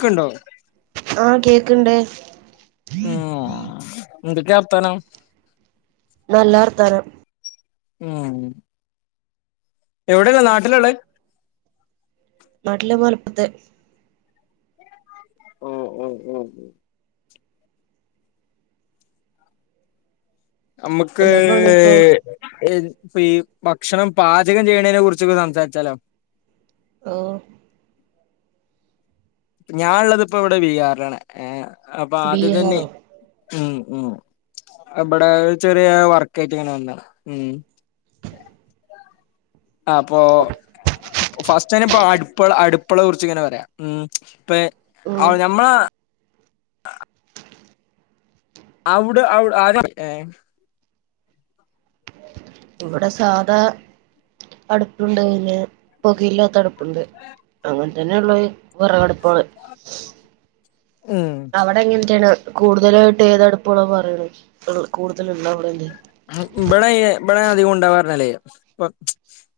ക്ക്ണ്ടോ ആഹ് കേക്ക്ണ്ട് എന്തക്കെവർത്താനം നല്ല വർത്താനം മ് എവിട്ള്ളേ നാട്ടിലാള്ളേ നാട്ടില് മലപ്പത്ത് ഓ ഓ ഓ ഉം നമ്മക്ക് എന്താ പണിയിപ്പോ എയ് ഇപ്പൊ ഈ ഭക്ഷണം പാചകം ചെയ്യണേന കുറിച്ചൊക്ക സംസാരിച്ചാലോ ഓ ഞാനൊള്ളത് ഇപ്പോ ഇവിടെ ബീഹാറിലാണ് ഏ അപ്പൊ ആദ്യം തന്നെ ബീഹാറോ ഉം ഉം ഇമ്പടെ ചെറിയ വർക്കായിട്ട് ഇങ്ങനെ വന്നാ ഉം അപ്പൊ ഫസ്റ്റനെ ഇപ്പോ അടുപ്പള അടുപ്പളെ കുറിച്ച് ഇങ്ങനെ പറയാ ഉം ഇപ്പെ ഉം അവ ഞമ്മള അവ്ട അവ് [unintelligible] ഇവിടെ സാധാ അടുപ്പുണ്ട് പിന്നെ പുകയിലാത്ത അടു പ്പുണ്ട് അങ്ങനെ തന്നെ ഉള്ളത് വെറകടുപ്പാണ് ഉം അടെ എങ്ങനത്തേണ് കൂടുതലായിട്ട് ഏതടുപ്പുകളാ പറയ്ണകൂടുതല്ള്ള അവിടെന്നെ മ് ഇബട ഇയ് ഇബടെ അധികം ഉണ്ടാവാർഞാല്ലേ പ്പൊ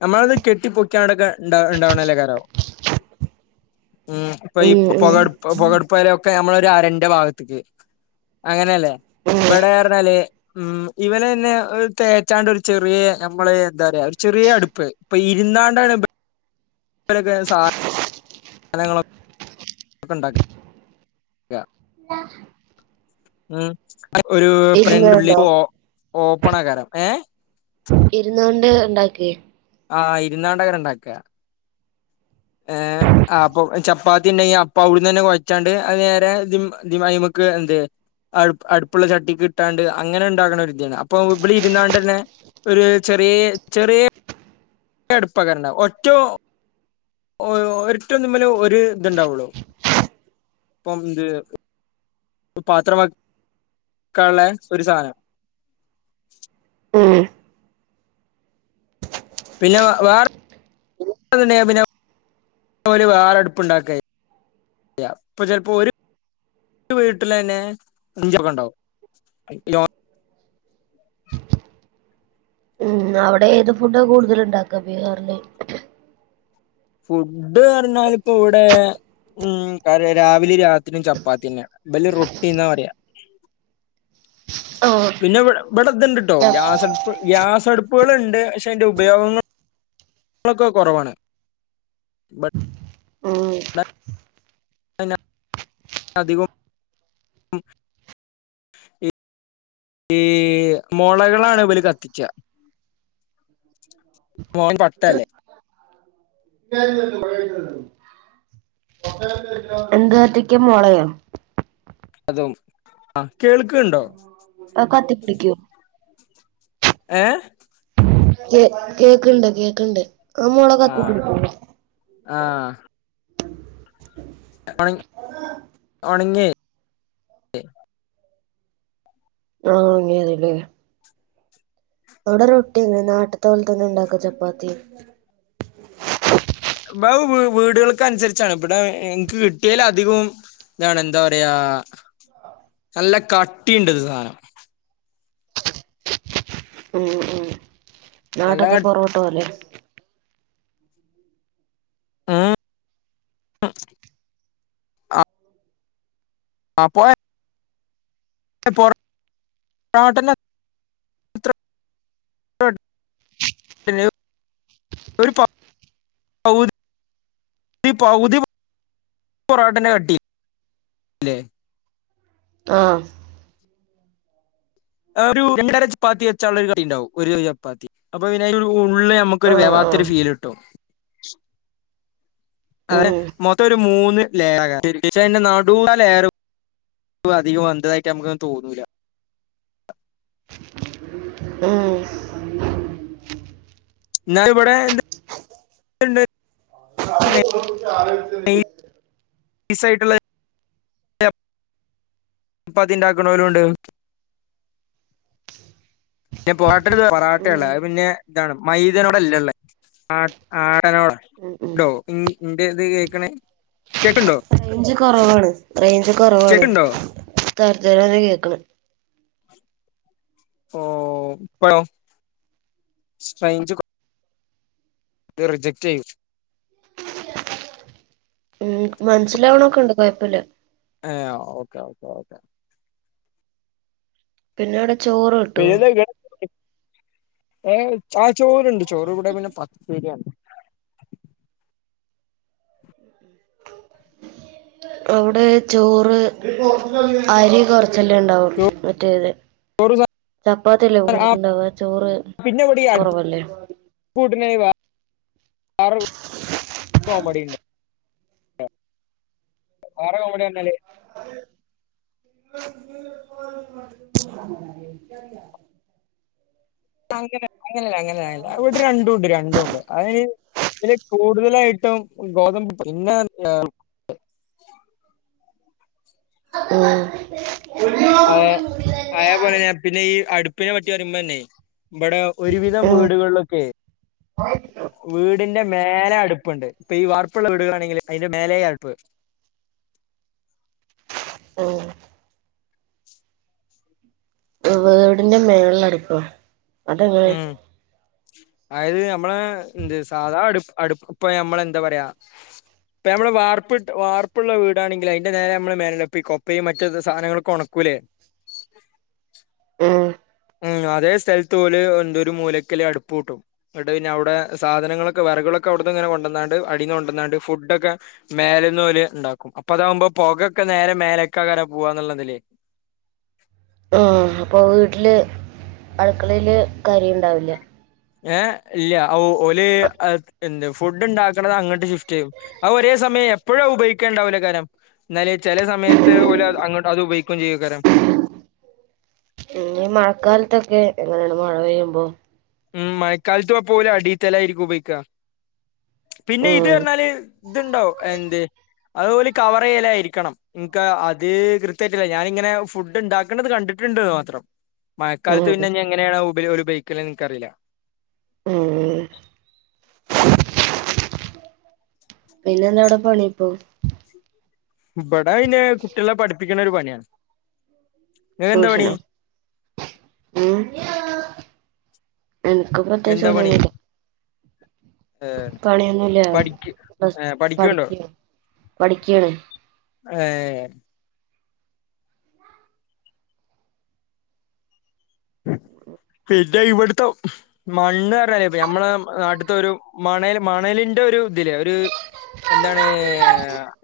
നമ്മളവ്ന്ന് കെട്ടി പൊക്കിയാടൊക്കെ ഉണ്ടാ ഉണ്ടാവണല്ലേ കാരോ ഉം ഇപ്പൊ ഈ പൊ പൊക അടു പൊ പൊക അടുപ്പ്കാരെയൊക്കെ നമ്മളൊരു അരന്റെ ഭാഗത്തെക്ക് അങ്ങനെയല്ലേ ഉം ഇബടെ റ്ഞ്ഞാല് മ് ഇവരന്നെ ഒ തേച്ചാണ്ട് ഒരു ചെറിയ ഞമ്മള് എന്താ റയാ ഒരു ചെറിയ അടുപ്പ് ഇപ്പൊ ഇരുന്നാണ്ടാണ് ബ രൊക്കെ സാ നങ്ങളൊ ണ്ടാക്ക ക്ക ഓ ഉം ഒരു പ്രററ്റ് ഇരുന്നുണ്ടോ ഉുള്ളിക്ക് ഓ ഓപ്പണക്കരം ഏഹ് ഇര്ന്നൊണ്ട് ഇണ്ടാക്കെ ആഹ് ഇരുന്നാണ്ടക്കര ണ്ടാക്ക ഏഹ് അപ്പൊ ചപ്പാത്തി ഇണ്ടങ്കി അപ്പ അവിട് ന്നെ കൊഴച്ചാണ്ട് അത് നേരെത് മ അയ്മ ക്ക് ന്തേ അട് അട്പ്പ്ള്ള ചട്ടിക്ക് കിട്ടാണ്ട് അങ്ങനെ ഇണ്ടാകണ ഒരു ഇദ്യയാണ് അപ്പൊ ഇബളി രു ന്നാണ്ടന്നെ ഒരു ചെറിയെ ചെറിയെ അട്പ്പ കാരണ്ട വ ഒറ്റോ ഓ ഒരൊറ്റ നമ്മല് ഒരു ഇത്ണ്ടാവുള്ളു ഇപ്പം ഇത് പ്പം പാത്രവെക്കാ ള്ളെ ഒരു സാ നം ഉം പിന്നെ വെ വേറെണ്ട്ന്ന് ണ്ടങ്കി പിന്നെ ഓല് വേറെ അടുപ്പ് ഇണ്ടാക്കചെയ്യാ പ്പൊ ചലപ്പോ ഒര് ര് വീട്ടിലെന്നെ ഇഞ്ചൊക്കെ ഇ ണ്ടാവും ഉം അവിടെ ഏത് ഫുഡ കൂടുതല് ണ്ടാക്ക ബീഹാറില് ഫുഡ് റഞ്ഞാല് ഇപ്പൊ ഇവിടെ ഉം കാര്യ രാവിലെ രാത്രി ചപ്പാത്തി ന്നെയാ ഇബല് റൊട്ടി ന്നാ പറയാ ആഹ് പിന്നെ വിടെ ബടെ ത്ണ്ടിട്ടോ ഗ്യാസട് പ്പ് ഗ്യാസടുപ്പുകള്ണ്ട് പക്ഷേ അയിൻ്റെ ഉപയോഗളൊക്കെ കൊ റവാണ് ഉം അ എന്നെ അധികോം മ് അം ഈ മൊളകളാണ് ഇവര് കത്തിച്ച [unintelligible] അല്ലേ [unintelligible] എന്ത് കത്തിക്കും മൊളയോ അതും ആ കേൾകണണ്ടോ അ കത്തിപ്പിടിക്കോ ഏഹ് കേ കേക്ക്ണ്ട് കേക്ക്ണ്ട് ആ മു ള കത്തിപിടിക്കോ ആഹ് ണങ്ങി ഒണങ്ങിയ് ആഹ് ണങ്ങിയത് ലെ അവിടെ റൊട്ടി എങ്ങനെ നാട്ട്ത്തെ പോലെത്ത തന്നെ ഇണ്ടാക്ക ചപ്പാത്തി ബ വീട്കൾക്ക അൻസരിച്ചാണ് ഇബടെ ഇനിക്ക് കിട്ടിയല ധികോം ഇതാണ് എന്താ പറയാ നല്ല കട്ടിയൂണ്ട്ത് സാദനം ഉം ഉം നല്ല നാട്ടത്തെ പൊറോട്ടോപോലെ ഉ അഹ് അ പ്പോ പോറ [unintelligible] ഹോട്ടലിൽ [unintelligible] ഈ പവ്തി പൊറോട്ടന്റെ കട്ടില്ലേ ആഹ് ഒരു രണ്ടര ചപ്പാത്തി വെച്ച ഒരു കട്ടി ണ്ടാവും ഒരു ചപ്പാത്തി അപ്പൊ പിന്നെ ഉള്ളമ്മ ഒരു ആഹ് വേവാത്ത ആഹ് ഒരു ഫീല്ട്ടും ഉം ഒരു മൂന്ന് ലെയാറാക്കരം പക്ഷെ നടുത്തെ ലെയർ വ്വ് അധികം വന്നതായിട്ട് നമുക്ക് തോന്നൂല്ല. ഉം.. ന്നാൾ ഇവിടെ... എന്തുണ്ട് ഈ ഈ സൈഡിലുള്ള.... ഇപ്പൊ അത് ഉണ്ടാക്കണവരും ഉണ്ട്. ഞാൻ പൊറാട്ട പൊറാട്ട ഉം ല്ല. ഉം പിന്നെ ഇതാണ് മൈദ നോടളല്ലേ ആടനോട്... ഉം ഉണ്ടോ ഇന്റെ ഇത് കേക്കണേ കേക്കണ്ടോ? റേഞ്ച് കുറവാണ്! റേഞ്ച് കുറവാണ്! സ്റ്റെക്കുണ്ടോ തരത്തില കേൾക്കണെ. ഓഹ്! ഇപ്പഴോ? റേഞ്ച് റിജക്ട് ചെയ്.. ഉം... മനസ്സിലാവണൊക്കെയുണ്ട്. കുഴപ്പമില്ല. ഏ ആഹ്! Okay okay okay! പിന്നെ ഇവിടെ ചോറ്. കിട്ടോ പേരെന്താ? ആ ചോറണ്ട് ചോറ് കൂടെ പിന്നെ പത്ത് പേരണ്ട്. ഉം.. അവിടെ ചോറ്, അരി കുറച്ച്.... ച്ചല്ലേ ഉണ്ടാവു? മറ്റേത്... ചോറ് സാ- ചപ്പാത്തിയല്ലേ ആ കൂടുതലണ്ടാവ? ചോറ് കുറവല്ലേ? കൂട്ടന... [unintelligible] വറ കോമഡി.... എന്തന്നാൽ [inaudible] അങ്ങന അങ്ങനല്ല അങ്ങനെയല്ല ഇവിടെ രണ്ടും ഉണ്ട്! രണ്ടും ഉണ്ട്! അതി.... ഇതില് കൂടുതലായിട്ടും ഗോതമ്പ് പിന്നെ... ഉം... ആയ് ആയ പോലെ തന്നാ പിന്നെ ഈ അടുപ്പിനെ പറ്റി പറയ... ഇവിടെ ഒരുവിധം ഉം വീടുകളിലൊക്കെയെ വീടിന്റെ മേലെ അടുപ്പുണ്ട് ഇപ്പൊ ഈ വാർപ്പുള്ള വീടുകളാണെങ്കിൽ അതിന്റെ മേലെ അടുപ്പ് ഓഹ് വീടിന്റെ മേളിലടുപ്പോ? അതെങ്ങനെ? ഉം അതായത് നമ്മള എന്ത് സാധാ അടു അടുപ്പ ഇപ്പൊ ഞമ്മള എന്താ പറയാ? ഇപ്പ നമ്മള് വാർപ്പ വാർപ്പുള്ള വീടാണെങ്കി അതിന്റെ നേരെ നമ്മള് മേന ഈ കൊപ്പയും മറ്റ സാധനങ്ങള ഒണക്കൂല്ലേ? ഏഹ് ഉം അതേ സ്ഥലത്ത് പോലെ എന്തൊരു മൂലക്കല് അടുപ്പ് കൂട്ടും. എന്നട്ട് പിന്നെ അവിടെ സാധനങ്ങളൊക്കെ വിറകളൊക്കെ അവിടുന്ന് ഇങ്ങനെ കൊണ്ടന്നാണ്ട് അടീന്ന് കൊണ്ടന്നാണ്ട് ഫുഡൊക്കെ മേലന്നു പോലെ ഉണ്ടാക്കും അപ്പൊ അതാകുമ്പോ പുകയൊക്കെ നേരെ മേലേക്കാ പോവാന്നുള്ളതില്ലേ ആഹ് അപ്പോ വീട്ടില് അടുക്കളയില് കരി ഉണ്ടാവില്ല. ഏഹ് ഇല്ല ഓല് എന്ത് ഫുഡ് ഉണ്ടാക്കണത് അങ്ങോട്ട് ഷിഫ്റ്റ്‌ ചെയ്യും ആഹ് ഒരേ സമയം എപ്പോഴാ ഉപയോഗിക്കേണ്ടാവില്ല എന്നാല ചില സമയത്ത് ഒരു അങ്ങോട്ട് അത് ഉപയോഗിക്കുകയും ചെയ്യക്കരാം. മഴക്കാലത്തൊക്കെ എങ്ങനെയാണ്? മഴ പെയ്യുമ്പോ? ഉം മഴക്കാലത്ത് ഇപ്പോ പോല അടിയത്ത നിലായിക്ക ഉപയോഗിക്കാ പിന്നെ ഇത് ഉം പറഞ്ഞാല് ഇത് ണ്ടോ? എന്ത് അതുപോലെ കവർ ചെയലായിരിക്കണം നിങ്ങക്ക് അത് കൃത്യമായിട്ടില്ല ഞാനിങ്ങനെ ഫുഡ് ഉണ്ടാക്കുന്നത് കണ്ടിട്ടുണ്ടന്ന് മാത്രം ഉം മഴക്കാലത്ത് പിന്നെ എങ്ങനെയാണ് ഉപയോഗിക്ക എന്ന് എനക്കറിയില്ല ഉം [unintelligible] പിന്നെ എന്താ അവിടെ പണി ഇപ്പോ? ഇവിടെ ഇനി കുട്ടികളെ പഠിപ്പിക്കുന്ന ഒരു പണിയാ ട്യൂഷനോ? ഉം? എനക്ക് പ്രത്യേകച്ച് ഒന്നുല്ല. ഏഹ് പണിയൊന്നുല്ല പഠിക്കും പ്ലസ് ഏഹ് പഠിക്കുണുണ്ടോ പഠിക്ക പഠിക്കാണ് ഏഹ് ഇന്റെ ഇവിടുത്തം മണ്ണ് പറഞ്ഞാലേ നമ്മളെ നാട്ടിത്തോരു മണൽ മണലിന്റെ ഒരു ഇതിലേ ഒരു എന്താണ്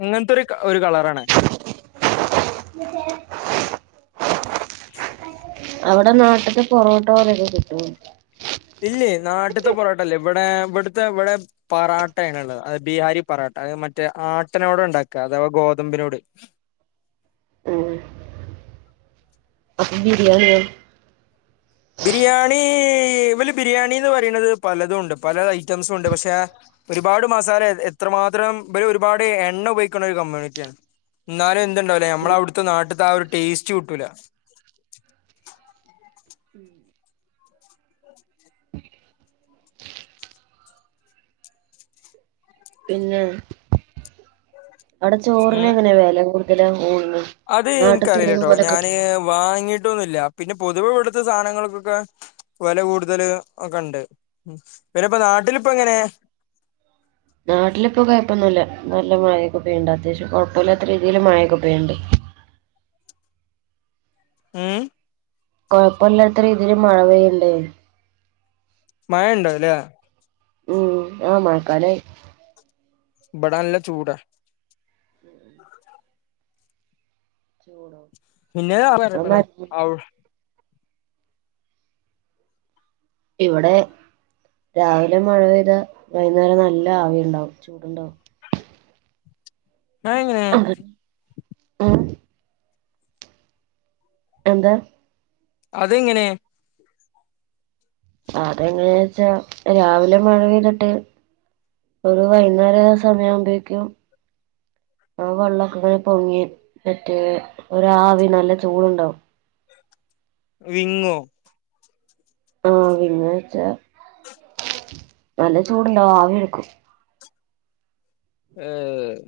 അങ്ങനത്തൊരു ഒരു കളറാണ് [inaudible] [inaudible] അവിടെ നാട്ടിത്തെ പൊറോട്ടോ പോലെയൊക്കെ കിട്ടോ ഇല്ലേ നാട്ടിത്തെ പൊറോട്ടയില്ല ഇവിടെ ഇവിടുത്തെ ഇവിടെ പറാട്ടയാണുള്ളത് അത് ബിഹാരി പറാട്ട അത് മറ്റേ ആട്ടനോട് ഉണ്ടാക്കുക അഥവാ ഗോതമ്പിനോട് ഉം അപ്പൊ ബിരിയാണിയോ ബിരിയാണി ഇവല് ബിരിയാണിന്ന് പറയണത് പലതുമുണ്ട് പല ഐറ്റംസുമുണ്ട് പക്ഷെ ഒരുപാട് മസാല എത്രമാത്രം ഇബര് ഒരുപാട് എണ്ണ ഉപയോഗിക്കുന്ന ഒരു കമ്മ്യൂണിറ്റിയാണ് എന്നാലും എന്തുണ്ടാവുലേ ഞമ്മളെ അവിടുത്തെ നാട്ടിത്തെ ആഹ് ഒരു ടേസ്റ്റ് കിട്ടൂല [inaudible] പിന്നെ അവിടെ ഉം ചോറിനെങ്ങനെ വില കൂടുതല ഊണിന് അത് നാട്ടിത്തെ എനിക്കറിയില്ലാട്ടോ പോലെ ഞാന് കിട്ടും വാങ്ങിട്ടൊന്നുമില്ല പിന്നെ പൊതുവെ ഇവിടുത്തെ സാധനങ്ങൾക്കൊക്കെ വില കൂടുതല് ഒക്കെണ്ട് പിന്നെപ്പ നാട്ടിലിപ്പ എങ്ങനെ നാട്ടിലിപ്പോ കുഴപ്പൊന്നുമില്ല നല്ല മഴയൊക്കൊ പെയ്യിണ്ട് അത്യാവശ്യം കുഴപ്പമില്ലാത്ത രീതിയിൽ മഴയൊക്കെ പെയ്യിണ്ട് ഉം കുഴപ്പമില്ലാത്ത രീതിയില് മഴ പെയ്യിണ്ട് മഴയിണ്ടോ അതിലേ ഉം ആഹ് മഴക്കാലായി ഇബടെ നല്ല ചൂടാ ചൂടോ പിന്നെ [unintelligible] ഇവിടെ രാവിലെ മഴ പെയ്താ വൈന്നേരം നല്ല ആവിയുണ്ടാവും ചൂടുണ്ടാവും അതെങ്ങനെ ഉമ് എന്താ അതെങ്ങനെ അതെങ്ങനെയാ വെച്ചാ രാവിലെ മഴ പെയ്തിട്ട് ഒരു വൈകുന്നേര സമയമാവുമ്പേക്കും ആഹ് വെള്ളക്കെ ഇങ്ങനെ പൊങ്ങി മറ്റേ ഒരാവിയാണ് നല്ല ചൂടുണ്ടാവും വിങ്ങോ ആഹ് വിങ്ങുവെച്ചാ നല്ല ചൂടുണ്ടാവും ആവി എടുക്കും ഏഹ്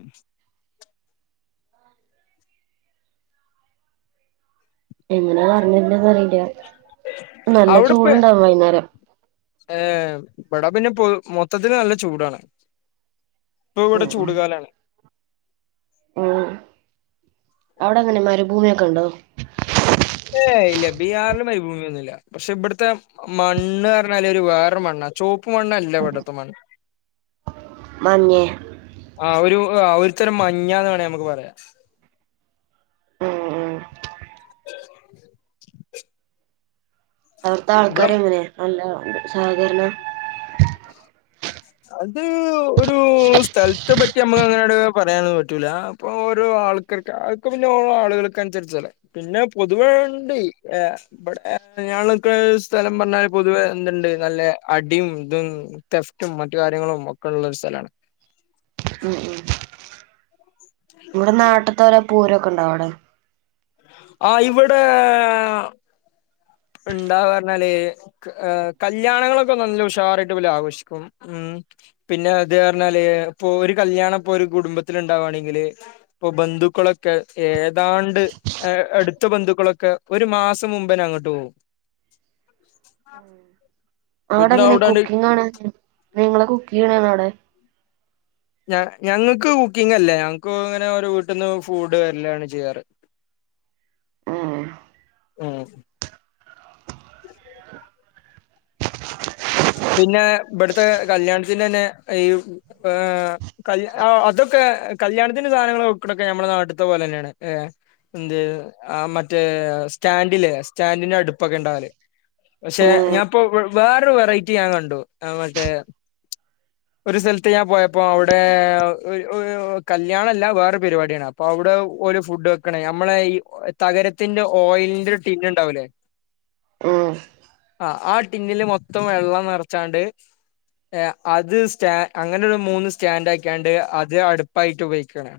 എങ്ങനെ പറഞ്ഞെരണ്ടത് അറിയില്ല നല്ല അവിടെപ്പ ചൂടുണ്ടാവും വൈകുന്നേരം ഏഹ് ഇബിടെ പിന്നെ മൊത്തത്തിൽ നല്ല ചൂടാണ് ഇപ്പൊ ഇവിടെ ഉം ചൂടു കാലാണ് ഉമ് അവിടെ അങ്ങനെ മരുഭൂമിയൊക്കെ ഉണ്ടോ ഏഹ് ഇല്ല ബീഹാറിൽ മരുഭൂമിയൊന്നുല്ല പക്ഷെ ഇവിടത്തെ മണ്ണ് പറഞ്ഞാല് ഒരു വേറെരു മണ്ണാ ചുവപ്പ് മണ്ണല്ല ഇവിടത്തെ മണ്ണ് മഞ്ഞെ ആഹ് ഒരു ഒരുതരം മഞ്ഞാന്ന് വേണങ്കിൽ നമുക്ക് പറയാം ഉം ഉം അവിടുത്തെ ഇവിടെ ആൾക്കാരെങ്ങനെയാ നല്ല സഹകരണാണ് അത് ഒരു സ്ഥലത്തെ പറ്റി ഞമ്മക്ക് അങ്ങനട് പറയാനൊന്നും പറ്റൂല അപ്പോ ഓരോ ആൾക്കാർക്ക് അതൊക്കെ പിന്നെ ഓരോ ആളുകൾക്ക് അനുസരിച്ചല്ലേ പിന്നെ പൊതുവേ ഇണ്ട് ഏഹ് ഇബിടെ ഞങ്ങള്ക്ക്ണ സ്ഥലം പറ്ഞ്ഞാല് പൊതുവെ എന്തുണ്ട് നല്ല അടിം ഇതും തെഫ്റ്റും മറ്റു കാര്യങ്ങളും ഒക്കെള്ള ഒര് സ്ഥലാണ് ഉമ് ഉമ് ഇവിടെ നാട്ട്ത്തെ ഒരോ പൂരൊക്കെണ്ടാവൊ അവിടെ ആഹ് ഇവിടെ ഇണ്ടാവാറ്ഞ്ഞാല് ക് കല്യാണങ്ങളൊക്കെ നല്ല ഉഷാറായിട്ട് വല് ആഘോഷിക്കും ഉമ് പിന്നെ അത് പറ്ഞ്ഞാല് ഇപ്പൊ ഒരു കല്യാണ ഇപ്പൊ ഒരു കുടുംബത്തില്ണ്ടാവാണെങ്കില് ഇപ്പൊ ബന്ധുക്കളൊക്കെ ഏതാണ്ട് ഏഹ് അടുത്ത ബന്ധുക്കളൊക്കെ ഒരു മാസം മുമ്പന്നെ അങ്ങട്ട് പോവും അവിടെ പിന്നെ എങ്ങനെ അവിടാണ്ട് കുക്കിങ്ങാണങ് നിങ്ങള് കുക്ക്യ്യാണൊവിടെ ഞ ഞങ്ങക്ക് കുക്കിംങ്ങല്ല ഞങ്ങക്ക് ഇങ്ങനെ ഓരോ വീട്ടിന്ന് ഫൂഡ് വര്ലാണ് ചെയ്യാറ് [inaudible] ഉമ് പിന്നെ ഇബട്ത്തെ കല്യാൺത്തിനന്നെ ഈ ഏഹ് കല് അഹ് അതൊക്കെ കല്യാൺത്തിന് സാധനങ്ങള് വെക്ക്ണൊക്കെ ഞമ്മളെ നാട്ട്ത്തെ പോലെന്നെണ് ഏഹ് എന്ത് ആഹ് മറ്റേ സ്റ്റാൻഡിലേ സ്റ്റാൻഡിന്റെ അടുപ്പൊക്കെ ഉണ്ടാവല് പഷേ ഉം ഞാൻപ്പൊ വേറൊരു വെറൈറ്റി ഞാൻ കണ്ടു അഹ് മറ്റേ [inaudible] ഒരു സൽത്ത് ഞാൻ പോയപ്പോ ഔടെ ഒഹ് കല്യാണല്ല വേറെ പരിപാടിയാണ് അപ്പൊ അവിടെ ഓല് ഫുഡ് വെക്കണ് നമ്മളെ ഈ തകരത്തിന്റെ ഓയിലിന്റെ രു ടിന്ന് ഇണ്ടാവൂലെ ഉമ് ആഹ് ടിന്നില് മൊത്തം വെള്ളം നെറച്ചാണ്ട് ഏഹ് അത് സ്റ്റാ അങ്ങനെ ഒരു മൂന്ന് സ്റ്റാൻഡ് ആക്കിയാണ്ട് അത് അടുപ്പായിട്ട് ഉപയോഗിക്കാണ്